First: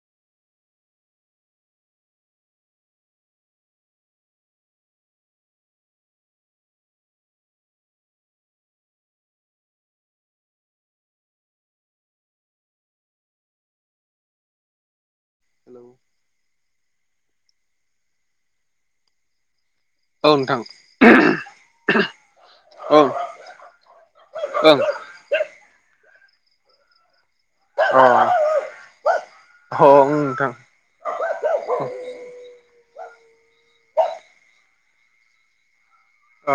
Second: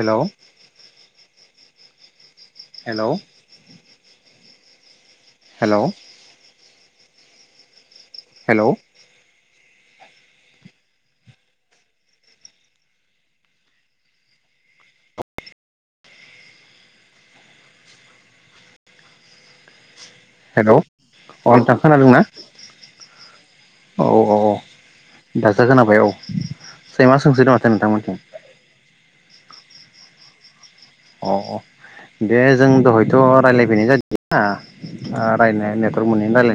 Hello hello hello hello hello औ नोंथां hello अ नोंथां खोनादोंना ओं औ औ औ ओं दासो खोनाबाय औ सैमा सोंसोदो नोंथां मोननिथिं। अह ओं नोंथां अ अ दे जों दहाय थ' रायज्लायफैनाय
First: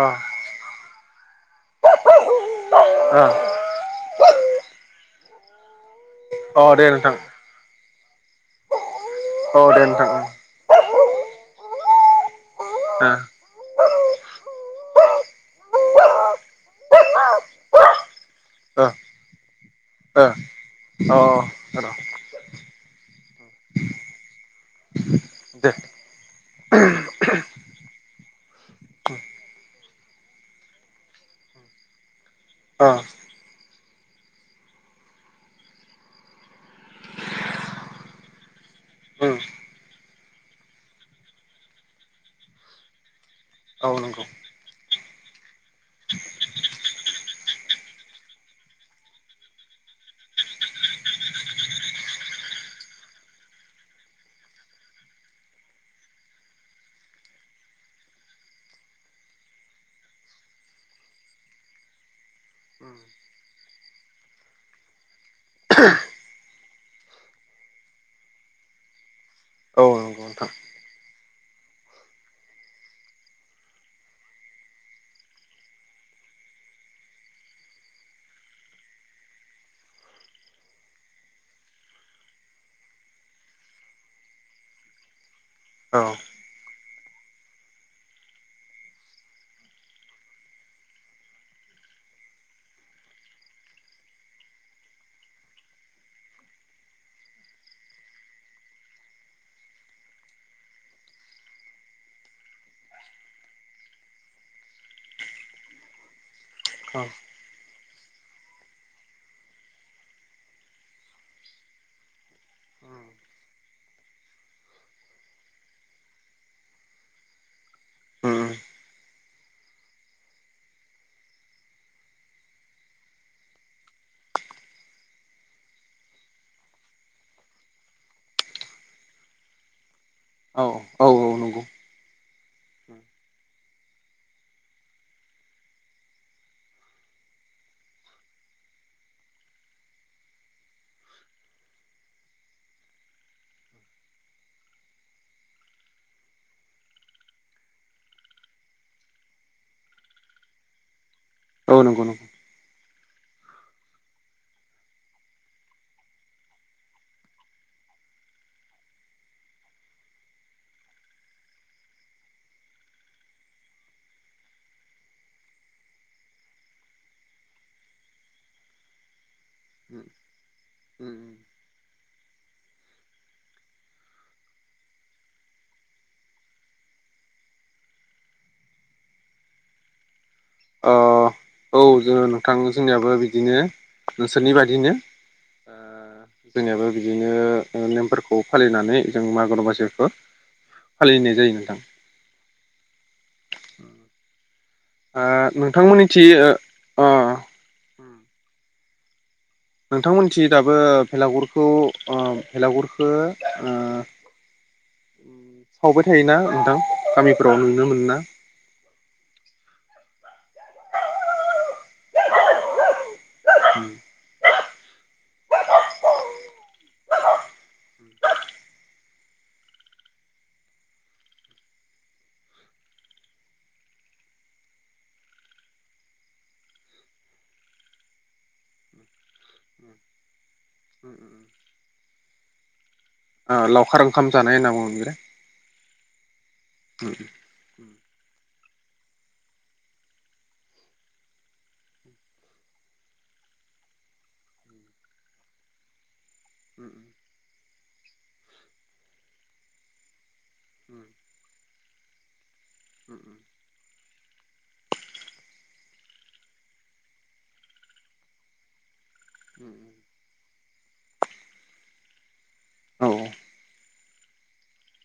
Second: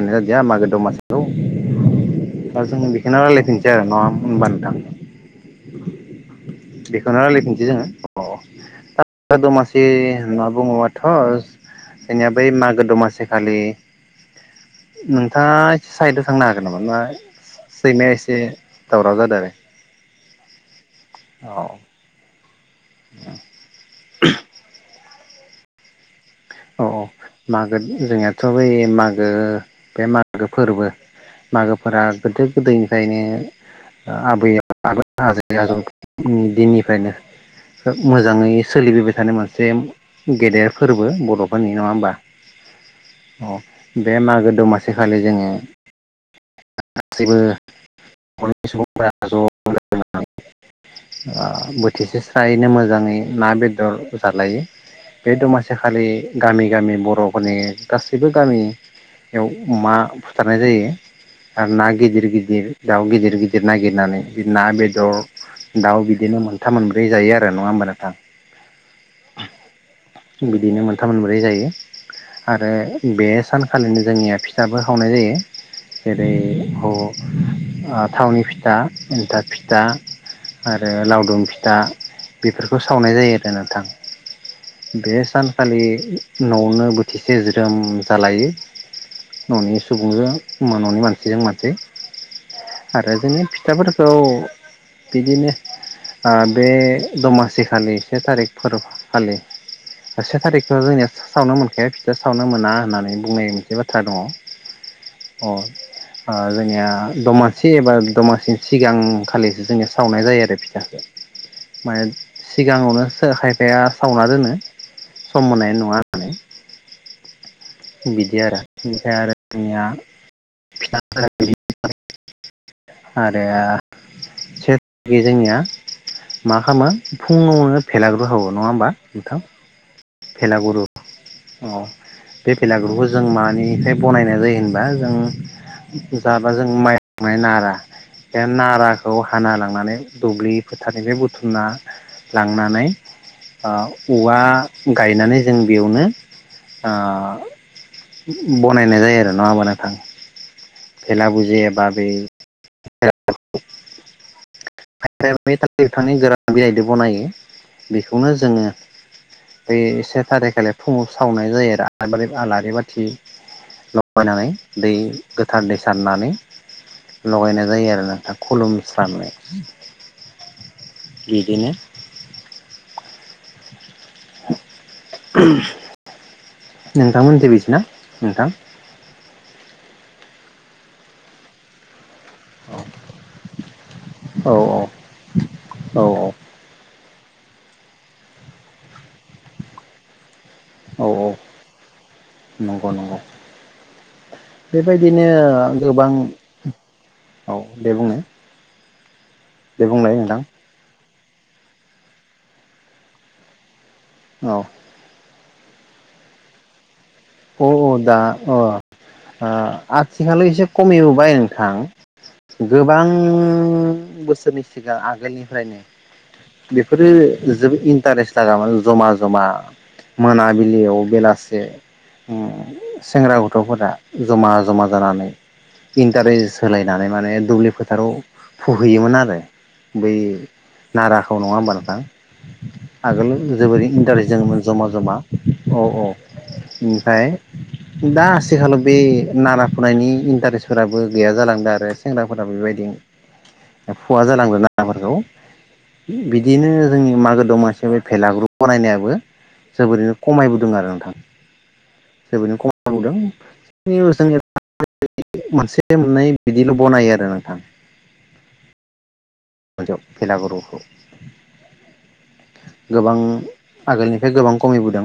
अ [unintelligible] जादिया मागो दमासि लौ दा जों बेखौनो अ रायलायफिनोसै आरो ना अ दे [unintelligible] नोंथां बेखौनो रायलायफिनसै जोङो अ औ सादमासि दे नोंथां होनना बुङोबा ओं ओ [unintelligible] बै मागो दमासि खालि नोंथाङा इसे साइदआव थांनो हागोन नामा नोंना सैमाया एसे दावराव जादों आरो ओ औ अ र' [unintelligible] दे औ औ मागो जोंनियाथ' बै मागो बे मागो फोरबो मागोफोरा गोदो अ गोदायनिफायनो ओ आबै आ आजै आजौ नि दिननिफ्रायनो मोजाङै सोलिबोबाय थानाय उम मोनसे गेदेर फोरबो बर' फोरनि नङा होमबा अ औ बे नंगौ मागो दमासि खालि जोङो गासैबो बरनि सुबुंफोरा ज' लोगो नांनानै बोथिसे स्रायनो मोजाङै ना बेदर जालायो बे दमासि खालि गामि गामि बर'फोरनि गासैबो गामियाव अमा बुथारनाय जायो। आरो ना गिदिर गिदिर उम दाउ गिदिर गिदिर नागिरनानै ना बेदर दाउ बिदिनो मोनथाम मोनब्रै जायो आरो नङा होमबा नोंथां औ नंगौ नोंथां बिदिनो मोनथाम मोनब्रै जायो आरो बे सानखालिनो जोंनिया फिथाबो खावनाय जायो। जेरै थावनि फिथा एन्थाब फिथा आरो लावदुम फिथा बेफोरखौ सावनाय जायो आरो नोंथां बे सानखालि औ न'आवनो बोथिसे ज्रोम जालायो न'नि सुबुंजों न'नि मानसिजों मानसि आरो जोंनि फिथाफोरखौ बिदिनो ओ बे दमासिखालि से थारिख फोरबो खालि से थारिखखौ जोंनिया सावनो मोनखाया फिथा सावनो मोना होननानै बुंनाय मोनसे बाथ्रा दङ अ ओ जोंनिया औ दमासि एबा दमासिनि सिगां खालिसो जोंनिया सावनाय जायो आरो फिथखो माने उम सिगाङावनो खायफाया सावना दोनो सम मोननाय नङा होननानै बिदि उम आरो ओमफ्राय आरो जोंनिया फिथाफोरा आरो [unintelligible] जोंनिया मा खालामो फुङावनो बेलागुर सावो नङा होमबा मोंथां औ औ नंगौ औ बे बेलागुरुखौ जों मानिफ्राय बनायनाय जायो होनबा जों जाबा जों माइ माइनारा बे नाराखौ हाना लांनानै दुब्लि फोथारनिफ्राय बुथुमना लांनानै ओ औवा गायनानै जों बेयावनो ओ बनायनाय जायो आरो नङा होनबा नोंथां औ नंगौ नंगौ [unintelligible] [unintelligible] गोरान बिलाइजों बनायो बेखौनो जोङो बै से तारिकखालि फुङाव सावनाय जायो आरो आलारि आलारि बाथि लगायनानै दै गोथार दै सारनानै लगायनाय जायो आरो नोंथां खुलुमस्रानाय। उम [inaudible] अ बिदिनो [unintelligible] नोंथांमोननिथिं बिदि ना नोंथां? अ औ उम नोंथां जोंनियाबो बिदिनो औ नोंसोरनि बादिनो औ जोंनियाबो बिदिनो नेमफोरखौ फालिनानै जों मागो दमासिखौ औ फालिनाय जायो नोंथां नंगौ नंगौ बेबायदिनो ओ गोबां ओ अ औ बे बुंनाय। नोंथांमोनथिं दाबो भेलागुरखौ ओ भेलागुरखौ ओ औ सावबाय थायोना नोंथां गामिफोराव अ नुनो अ मोनोना दा अ दा आथिखालै एसे खमिबोय नोंथां गोबां बोसोरनि सिगां आगोलनिफ्रायनो बेफोरो जोबोद इन्टारेस्ट लाामोन जमा जमा मोनाबिलियाव बेलासे अ सेंग्रा गथ'फोरा जमा जमा जानानै इन्टारेस्ट होलायनानै माने दुब्लि फोथाराव फुहैयोमोन आरो बै नाराखौ नङा होनबा नोंथां आगोल ओ जोबोरै लावखार ओंखाम इन्टारेस्ट जानाय जोङोमोन होनना जमा बुङो जमा बेलाय औ औ ओमफ्राय दा आथिखालाव बे नारा फुनायनि इन्टारेस्टफोराबो गैया जालांदों आरो सेंग्राफोराबो बेबायदि फुवा जालांदों ना राफोरखौ बिदिनो जोंनि मागो दमासि बे भेलागुर बानायनायाबो जोबोरैनो खमायबोदों आरो नोंथां जोबोरैनो [unintelligible] जों [inaudible] मोनसे मोननै बिदिल' बनायो आरो नोंथां [unintelligible] भेलागुरखौ औ गोबां आगोलनि बे गोबां खमिबोदों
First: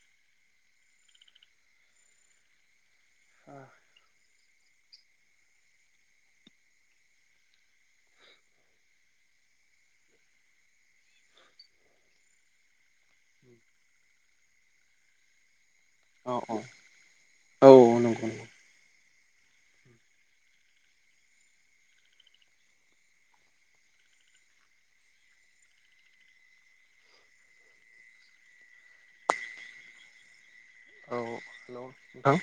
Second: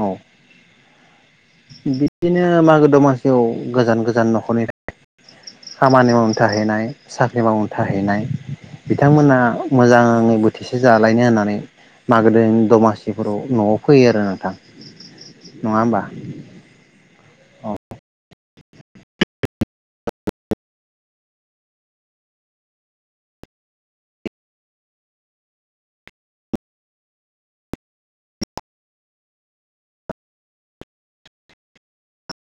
औ बिदिनो मागो दमासि औ गोजान गोजान न'खरनि थाखाय खामानि मावनो थाहैनाय साख्रि मावनो थाहैनाय बिथांमोना मोजाङै बोथिसे जालायनो होननानै मागो दमासि बेफोराव न'आव फैयो आरो नोंथां नङा होनबा औ औ नंगौ नंगौ औ हेल'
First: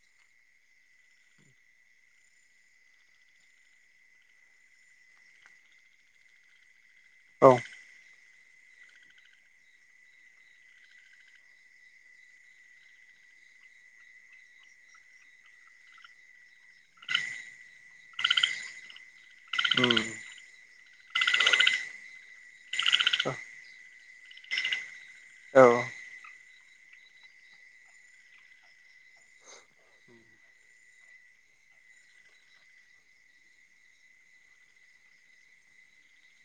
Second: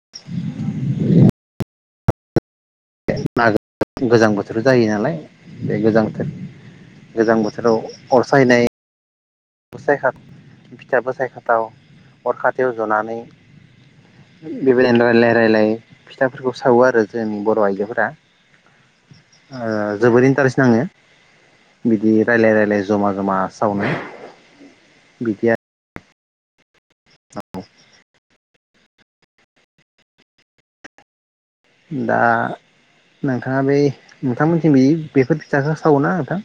[inaudible] [unintelligible] गोजां बोथोर जायो नालाय बे गोजां बोथोर गोजां औ बोथोराव अर सायनाय सायख' फिथा बसायथावथाव अर खाथियाव ज'नानै बेबायदिनो रायजलाय रायलाय फिथाफोरखौ सावो आरो जोंनि बर' आइजोफोरा जोबोर इन्टारेस्ट नाङो बिदि रायजलाय रायलाय जमा जमा सावनो। बिदिया औ औ दा नोंथाङा बै नोंथांमोनसिम बि बेफोर फिथाखौ सावो ना नोंथां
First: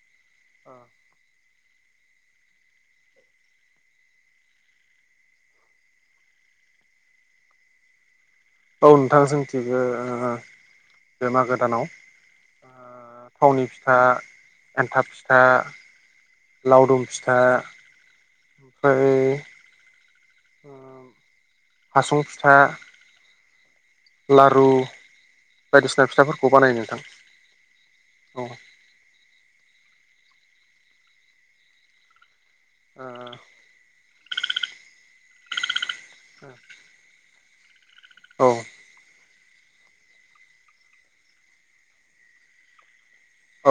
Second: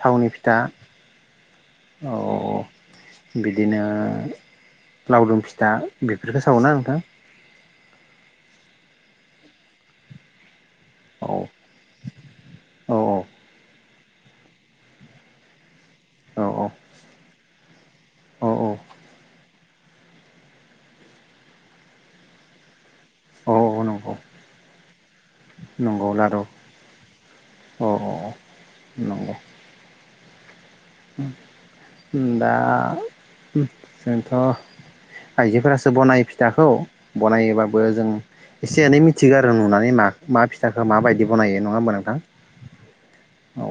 थावनि फिथा दा अ बिदिनो लावदुम फिथा बेफोरखौ सावोना नोंथां? औ नोंथां जोंथिंबो बे औ मागो दानाव औ थावनि फि ओ फिथा एन्थाब फिथा औ लावदुम फिथा औ औ ओमफ्राय हासुं फिथा औ नं लारु बायदिसिना लारु फिथाफोरखौ बानाय नोंथां औ नंगौ [inaudible] दा जोंथ' आइजोफोरासो बनायो फिथाखौ बना [unintelligible] बा बो जों औ एसे एनै मि थिग आरो नुनानै मा मा फिथाखौ माबायदि बनायो नङा होमबा नोंथां औ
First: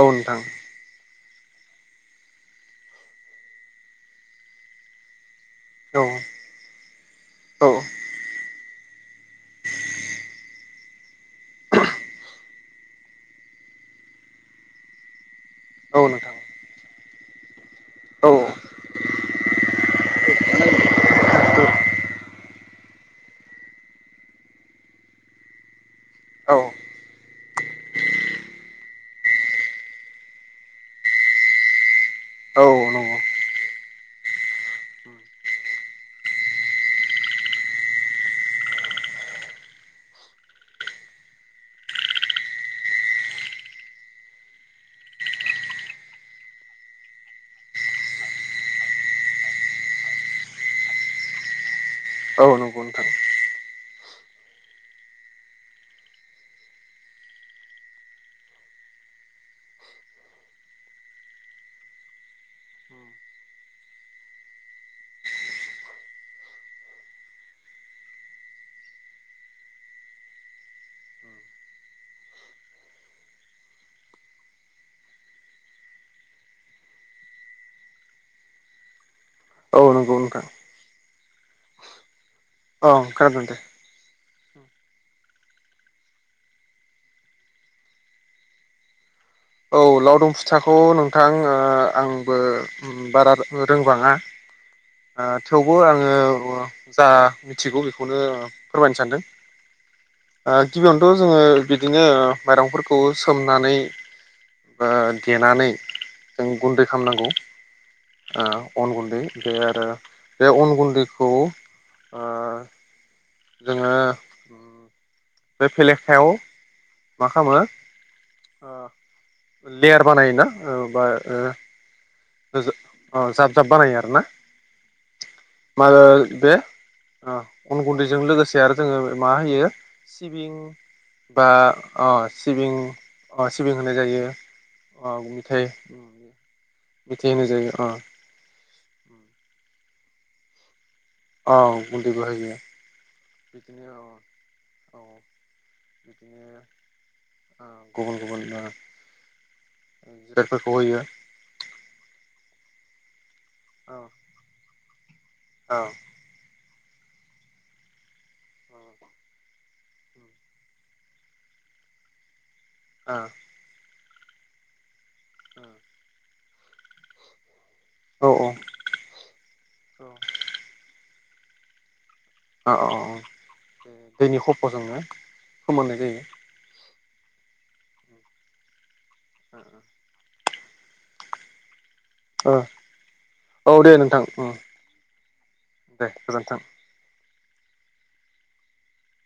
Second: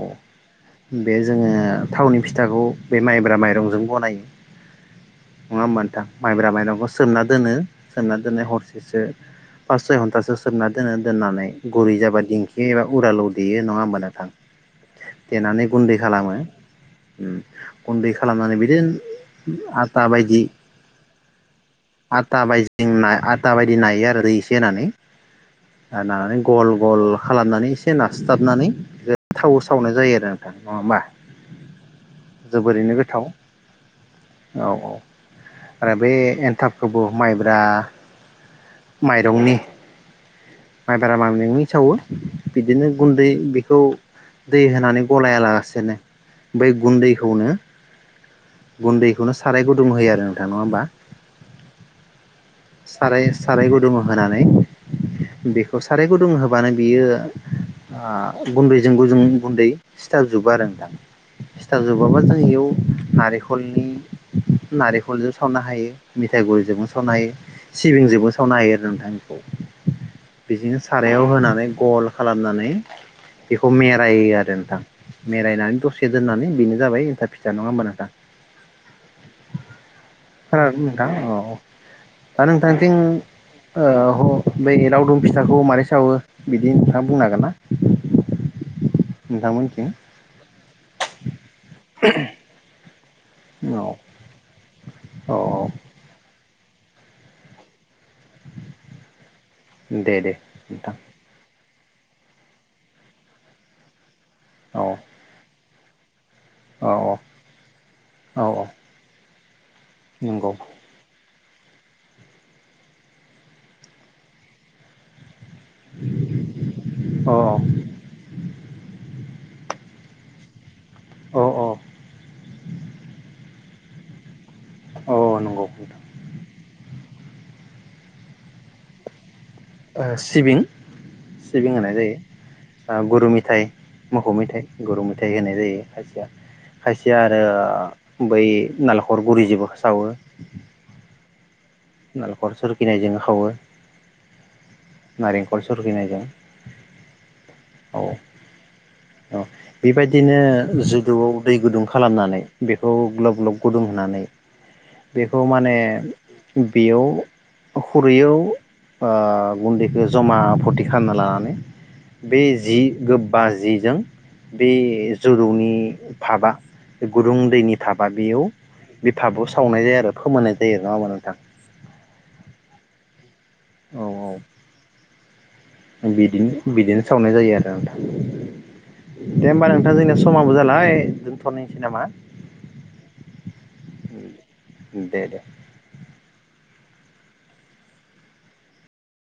बे जोङो थावनि फिथाखौ बे माइब्रा माइरंजों बनायो नङा होमबा औ नोंथां माइब्रा माइरंखौ सोमना दोनो औ सोमना दोननाय हरसेसो पास सय घन्टासो सोमना दोनो दोननानै गुरि जाबा दिंखि एबा उरालाव देयो नङा होमबा नोंथां देनानै गुन्दै औ खालामो नोंथां उ गुन्दै औ खालामनानै बिदि आता बायदि आटा बायदि आटा बायदि नायो आरो दै एसे होनानै आरो नानानै औ गल गल खालामनानै एसे नास्लााबनानै थाव सावनाय जायो आरो नोंथां नङा हबा औ जोबोरैनो नंगौ गोथाव औ औ आरो बे एन्थाब गोबाव माइब्रा माइरंनि माइब्रा माइरंनि सावो बिदिनो गुन्दै बेखौ दै होनानै गलाया लासेनोै बै गुन्दैखौनो गुन्दैखौनो साराय गुदुं होयो आरो नोंथां नङा होमबा। औ नंगौ नोंथां साराय साराय गुदुं होनानै बेखौ साराय गुदुं होबानो बियो ओ गुन्दैजों गुजुं गुन्दै सिथारजोबो आरो नोथां सिथाब जोबाबा जों नोथां बेयाव नारेंखलनि नारेंखलजों सावनो हायो मिथाय गुरिजोंबो सावनो हायो सिबिंजोंबो सावनो हायो आरो नोंथां बेखौ बिदिनो सारायाव होनानै गल खालामनानै बेखौ मेरायो आरो नोंथां मेरायनानै दसे दोननानै बेनो जाबाय एनथाब फिथा नङा होमबा नोंथां औ नंगौ नोंथां नोंथां औ खोनादो‌ं नोंथां औ [unintelligible] औ जोंनिथिं खोनादों दे ओ अ बै लावदुम फिथाखौ मारै सावो बिदि नोंथाङा बुंनो हागोन ना? नोंथांमोन औ लावदुम फिथाखौ नोंथां ओ आंबो बारा ओ औ रोंबाङा औ थेवबो आङो जा मिथिगौ बेखौनो फोरमायनो सानदों। दे दे ओ नोंथां गिबियावनोथ' जोङो बिदिनो माइरंफोरखौ सोमनानै ओ औ देनानै जों गुन्दै औ खालामनांगौ औ औ ओ अन गुन्दै दे आरो नंगौ बे अन गुन्दैखौ ओ जोङो बे फेलेखायाव मा औ खालामो ओ लेयार बानायो ना ओ बा औ ओ औ होजो अ जाफ जाफ बानायो आरोना। औ नंगौ नोंथां। माबे बे ओ अन गुन्दैजों लोगोसे आरो जोङो मा अ सिबिं बा सिबिं होनाय अ सिबिं जायो गुरु अ मेथाइ सिबिं होनाय जायो मोसौ मेथाइ गुरु अ मेथाइ होनाय मिथाइ जायो खायसेया खायसे इया मिथाइ आरो होनाय जायो अ बै ओ नालेंखर गुरि जोबो सावो। औ गुन्दै बो होयो नालेंखर सरखिनायजों खावो अ अ नारेंखल सरखिनायजों गुबुन गुबुन अ ओ ओ बेबायदिनो जिरादफोरखौ होयो जुदुआव दै गुदुं खालामनानै बेखौ ग्लब ग्लब गुदुं औ होनानै बेखौ माने औ बेयाव खुरैयाव ओ गुन्दैखौ जमा फथि खालामना लानानै बे जि ओ औ गोबा जि जों बे जौदौनि फाब गुरुं [unintelligible] थाबा औ बेयाव बिफाबाव सावनाय जायो आरो फोमोननाय जायो। नङा होनबा नोंथां थां अ अ अ दैनि खफ' जोंनो बिदिनो बिदिनो सावनाय जायो आरो दे होमबा नोंथां जोंनिया समावाबो जाला बाइ दोनथ'निसै नामा ओ औ दे नोंथां ओ दे दे दे गोजोनथों।